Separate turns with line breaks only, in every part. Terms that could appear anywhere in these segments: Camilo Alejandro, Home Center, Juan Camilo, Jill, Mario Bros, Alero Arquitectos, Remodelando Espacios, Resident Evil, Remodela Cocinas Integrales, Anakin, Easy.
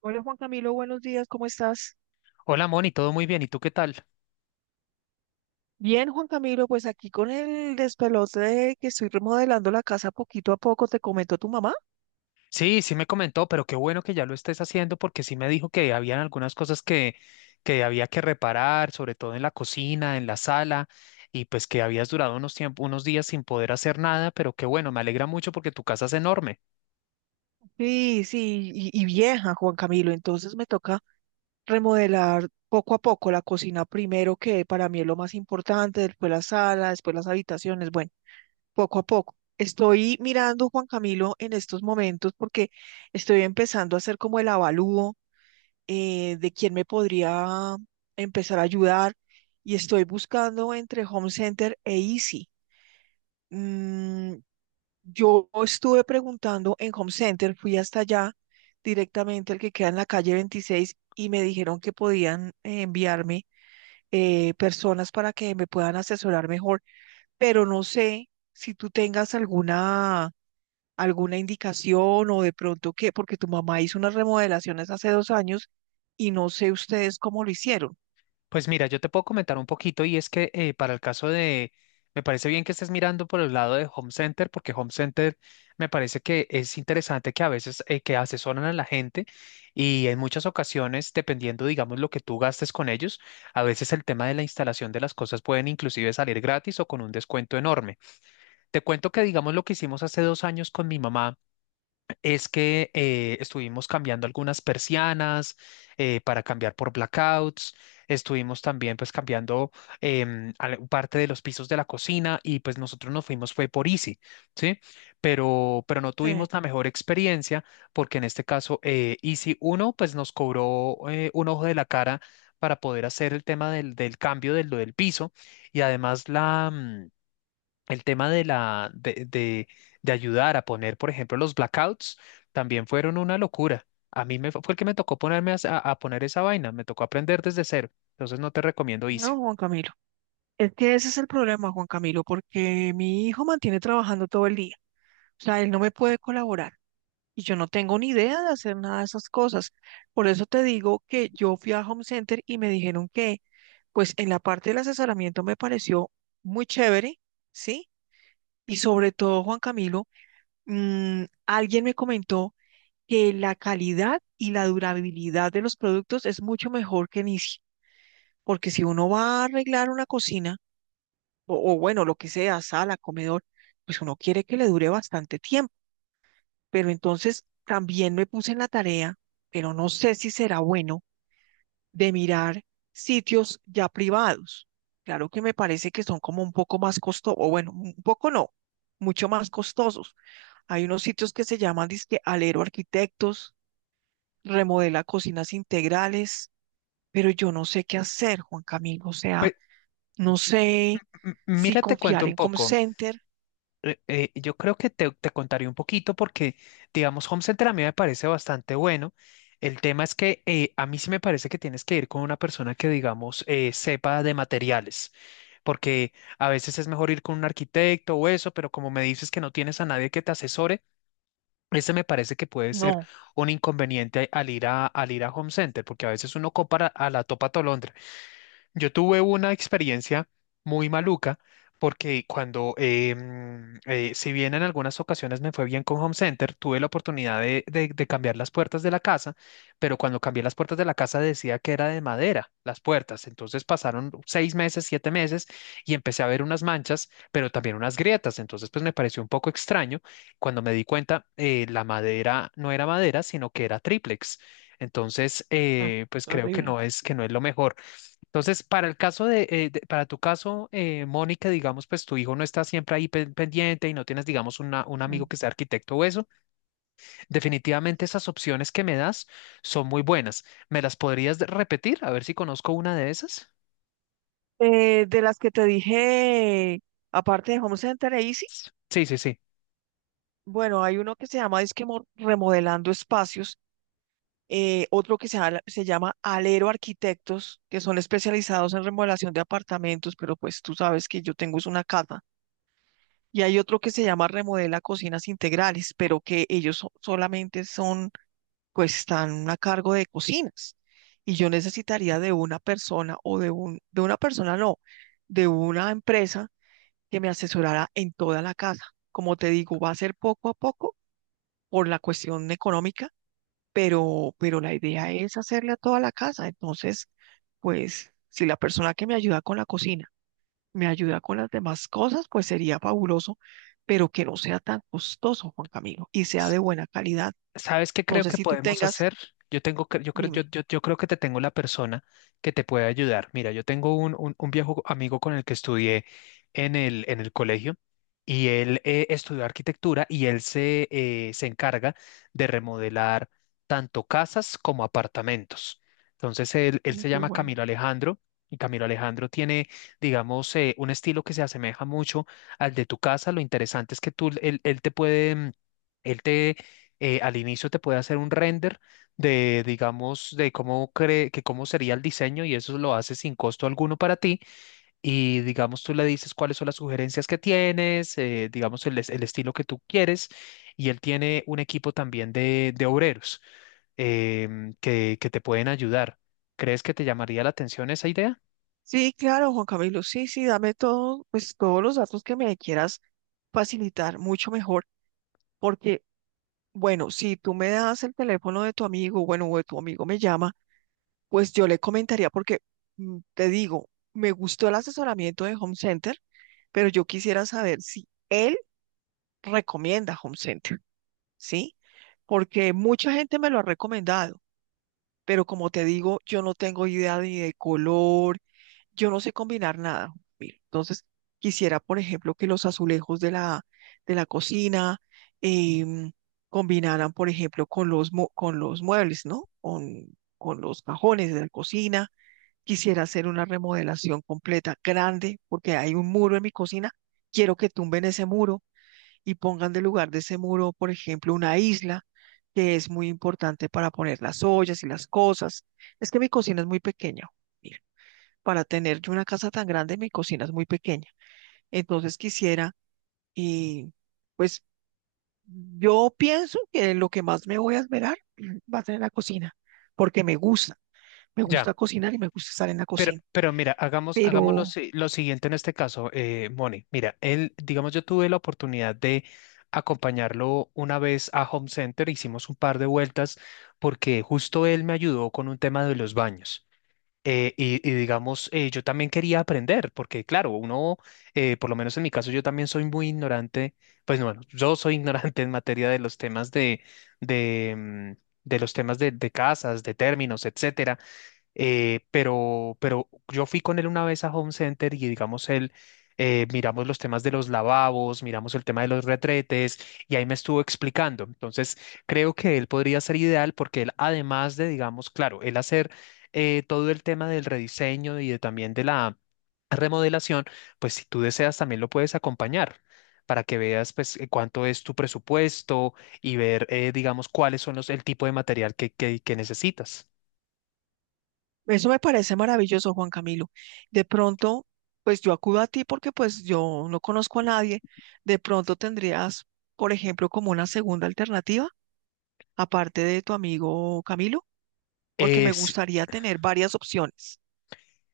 Hola Juan Camilo, buenos días, ¿cómo estás?
Hola Moni, todo muy bien, ¿y tú qué tal?
Bien, Juan Camilo, pues aquí con el despelote de que estoy remodelando la casa poquito a poco, te comentó tu mamá.
Sí, me comentó, pero qué bueno que ya lo estés haciendo porque sí me dijo que habían algunas cosas que había que reparar, sobre todo en la cocina, en la sala, y pues que habías durado unos días sin poder hacer nada, pero qué bueno, me alegra mucho porque tu casa es enorme.
Sí, sí, y vieja, Juan Camilo, entonces me toca remodelar poco a poco la cocina primero, que para mí es lo más importante, después la sala, después las habitaciones, bueno, poco a poco. Estoy mirando, Juan Camilo, en estos momentos porque estoy empezando a hacer como el avalúo de quién me podría empezar a ayudar y estoy buscando entre Home Center e Easy. Mm, yo estuve preguntando en Home Center, fui hasta allá directamente al que queda en la calle 26 y me dijeron que podían enviarme personas para que me puedan asesorar mejor, pero no sé si tú tengas alguna alguna indicación o de pronto qué, porque tu mamá hizo unas remodelaciones hace 2 años y no sé ustedes cómo lo hicieron.
Pues mira, yo te puedo comentar un poquito y es que para el caso me parece bien que estés mirando por el lado de Home Center, porque Home Center me parece que es interesante que a veces que asesoran a la gente y en muchas ocasiones, dependiendo, digamos, lo que tú gastes con ellos, a veces el tema de la instalación de las cosas pueden inclusive salir gratis o con un descuento enorme. Te cuento que, digamos, lo que hicimos hace dos años con mi mamá es que estuvimos cambiando algunas persianas para cambiar por blackouts, estuvimos también pues cambiando parte de los pisos de la cocina y pues nosotros nos fuimos fue por Easy, ¿sí? Pero no
Sí,
tuvimos la mejor experiencia porque en este caso Easy 1 pues nos cobró un ojo de la cara para poder hacer el tema del cambio del piso y además el tema de la de ayudar a poner, por ejemplo, los blackouts también fueron una locura. A mí me fue fue el que me tocó ponerme a poner esa vaina, me tocó aprender desde cero. Entonces no te recomiendo Easy.
no, Juan Camilo. Es que ese es el problema, Juan Camilo, porque mi hijo mantiene trabajando todo el día. O sea, él no me puede colaborar y yo no tengo ni idea de hacer nada de esas cosas. Por eso te digo que yo fui a Home Center y me dijeron que, pues en la parte del asesoramiento me pareció muy chévere, ¿sí? Y sobre todo, Juan Camilo, alguien me comentó que la calidad y la durabilidad de los productos es mucho mejor que en Easy, porque si uno va a arreglar una cocina, o bueno, lo que sea, sala, comedor, pues uno quiere que le dure bastante tiempo. Pero entonces también me puse en la tarea, pero no sé si será bueno, de mirar sitios ya privados. Claro que me parece que son como un poco más costosos, o bueno, un poco no, mucho más costosos. Hay unos sitios que se llaman dizque Alero Arquitectos, remodela cocinas integrales, pero yo no sé qué hacer, Juan Camilo. O sea,
Pues
no sé si
mira, te cuento
confiar
un
en Home
poco.
Center.
Yo creo que te contaré un poquito porque, digamos, Home Center a mí me parece bastante bueno. El tema es que a mí sí me parece que tienes que ir con una persona que, digamos, sepa de materiales, porque a veces es mejor ir con un arquitecto o eso, pero como me dices que no tienes a nadie que te asesore, ese me parece que puede ser
No,
un inconveniente al ir al ir a Home Center, porque a veces uno compra a la topa tolondra. Yo tuve una experiencia muy maluca porque cuando, si bien en algunas ocasiones me fue bien con Home Center, tuve la oportunidad de cambiar las puertas de la casa, pero cuando cambié las puertas de la casa decía que era de madera las puertas. Entonces pasaron seis meses, siete meses y empecé a ver unas manchas, pero también unas grietas. Entonces pues me pareció un poco extraño. Cuando me di cuenta, la madera no era madera, sino que era triplex. Entonces,
mm,
pues creo que
terrible.
no que no es lo mejor. Entonces, para el caso de, para tu caso, Mónica, digamos, pues tu hijo no está siempre ahí pendiente y no tienes, digamos, un amigo
Mm.
que sea arquitecto o eso, definitivamente esas opciones que me das son muy buenas. ¿Me las podrías repetir? A ver si conozco una de esas.
De las que te dije, aparte de Home Center e Easy,
Sí, sí, sí.
bueno, hay uno que se llama Disque Remodelando Espacios, otro que se, se llama Alero Arquitectos, que son especializados en remodelación de apartamentos, pero pues tú sabes que yo tengo es una casa. Y hay otro que se llama Remodela Cocinas Integrales, pero que ellos solamente son, pues están a cargo de cocinas. Y yo necesitaría de una persona o de una persona no, de una empresa que me asesorara en toda la casa. Como te digo, va a ser poco a poco por la cuestión económica, pero la idea es hacerle a toda la casa. Entonces, pues, si la persona que me ayuda con la cocina me ayuda con las demás cosas, pues sería fabuloso, pero que no sea tan costoso, Juan Camilo, y sea de buena calidad.
¿Sabes qué
No
creo
sé
que
si tú
podemos
tengas,
hacer? Yo tengo que, yo creo,
dime.
yo creo que te tengo la persona que te puede ayudar. Mira, yo tengo un viejo amigo con el que estudié en en el colegio y él estudió arquitectura y se encarga de remodelar tanto casas como apartamentos. Entonces, él
Ay,
se
qué
llama
bueno.
Camilo Alejandro y Camilo Alejandro tiene, digamos, un estilo que se asemeja mucho al de tu casa. Lo interesante es que tú, él te puede... Él te, al inicio te puede hacer un render de, digamos, de cómo cree que cómo sería el diseño y eso lo hace sin costo alguno para ti. Y digamos, tú le dices cuáles son las sugerencias que tienes, digamos, el estilo que tú quieres. Y él tiene un equipo también de obreros que te pueden ayudar. ¿Crees que te llamaría la atención esa idea?
Sí, claro, Juan Camilo, sí, sí, dame todo, pues todos los datos que me quieras facilitar, mucho mejor, porque, bueno, si tú me das el teléfono de tu amigo, bueno, o de tu amigo me llama, pues yo le comentaría, porque te digo, me gustó el asesoramiento de Home Center, pero yo quisiera saber si él recomienda Home Center, ¿sí? Porque mucha gente me lo ha recomendado, pero como te digo, yo no tengo idea ni de color, yo no sé combinar nada. Mira, entonces, quisiera, por ejemplo, que los azulejos de la cocina em, combinaran, por ejemplo, con los, con los muebles, ¿no? Con los cajones de la cocina. Quisiera hacer una remodelación completa, grande, porque hay un muro en mi cocina. Quiero que tumben ese muro y pongan de lugar de ese muro, por ejemplo, una isla que es muy importante para poner las ollas y las cosas. Es que mi cocina es muy pequeña. Mira, para tener yo una casa tan grande, mi cocina es muy pequeña. Entonces quisiera, y pues yo pienso que lo que más me voy a esmerar va a ser en la cocina, porque me
Ya.
gusta cocinar y me gusta estar en la
Pero,
cocina,
pero mira, hagamos lo,
pero
si- lo siguiente en este caso, Moni. Mira, él, digamos, yo tuve la oportunidad de acompañarlo una vez a Home Center, hicimos un par de vueltas porque justo él me ayudó con un tema de los baños. Y digamos, yo también quería aprender, porque claro, uno, por lo menos en mi caso, yo también soy muy ignorante, pues bueno, yo soy ignorante en materia de los temas de, mm, de los temas de casas, de términos, etcétera pero yo fui con él una vez a Home Center y digamos miramos los temas de los lavabos, miramos el tema de los retretes y ahí me estuvo explicando. Entonces creo que él podría ser ideal porque él además de, digamos, claro, él hacer todo el tema del rediseño y de, también de la remodelación, pues si tú deseas también lo puedes acompañar. Para que veas pues cuánto es tu presupuesto y ver digamos cuáles son los el tipo de material que necesitas.
eso me parece maravilloso, Juan Camilo. De pronto, pues yo acudo a ti porque pues yo no conozco a nadie. De pronto tendrías, por ejemplo, como una segunda alternativa, aparte de tu amigo Camilo, porque me
Es
gustaría tener varias opciones.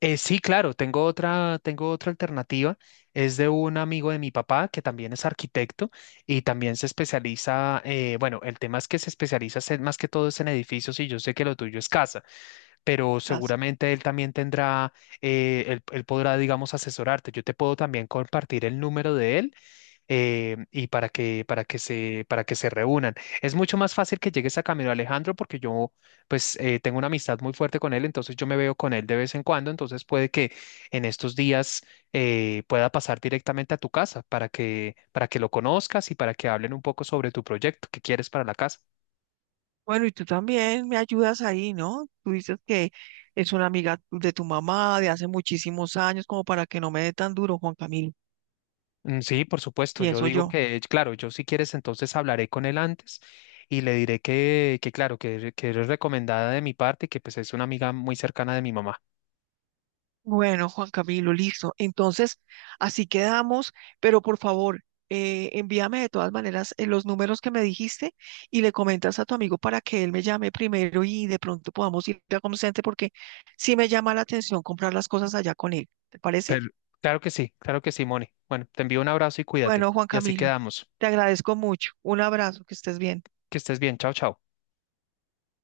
Sí, claro, tengo otra alternativa. Es de un amigo de mi papá que también es arquitecto y también se especializa, bueno, el tema es que se especializa es más que todo es en edificios y yo sé que lo tuyo es casa, pero
Gracias.
seguramente él también tendrá, él podrá, digamos, asesorarte. Yo te puedo también compartir el número de él y para que, para que se reúnan. Es mucho más fácil que llegues a Camilo Alejandro porque yo, pues, tengo una amistad muy fuerte con él, entonces yo me veo con él de vez en cuando, entonces puede que en estos días pueda pasar directamente a tu casa para que lo conozcas y para que hablen un poco sobre tu proyecto que quieres para la casa.
Bueno, y tú también me ayudas ahí, ¿no? Tú dices que es una amiga de tu mamá de hace muchísimos años, como para que no me dé tan duro, Juan Camilo,
Mm, sí, por supuesto. Yo
pienso
digo
yo.
que, claro, yo si quieres, entonces hablaré con él antes y le diré que claro, que eres recomendada de mi parte y que pues es una amiga muy cercana de mi mamá.
Bueno, Juan Camilo, listo. Entonces, así quedamos, pero por favor, envíame de todas maneras los números que me dijiste y le comentas a tu amigo para que él me llame primero y de pronto podamos ir a Home Center porque sí me llama la atención comprar las cosas allá con él. ¿Te parece?
Pero, claro que sí, Moni. Bueno, te envío un abrazo y cuídate.
Bueno, Juan
Y así
Camilo,
quedamos.
te agradezco mucho. Un abrazo, que estés bien.
Que estés bien. Chao, chao.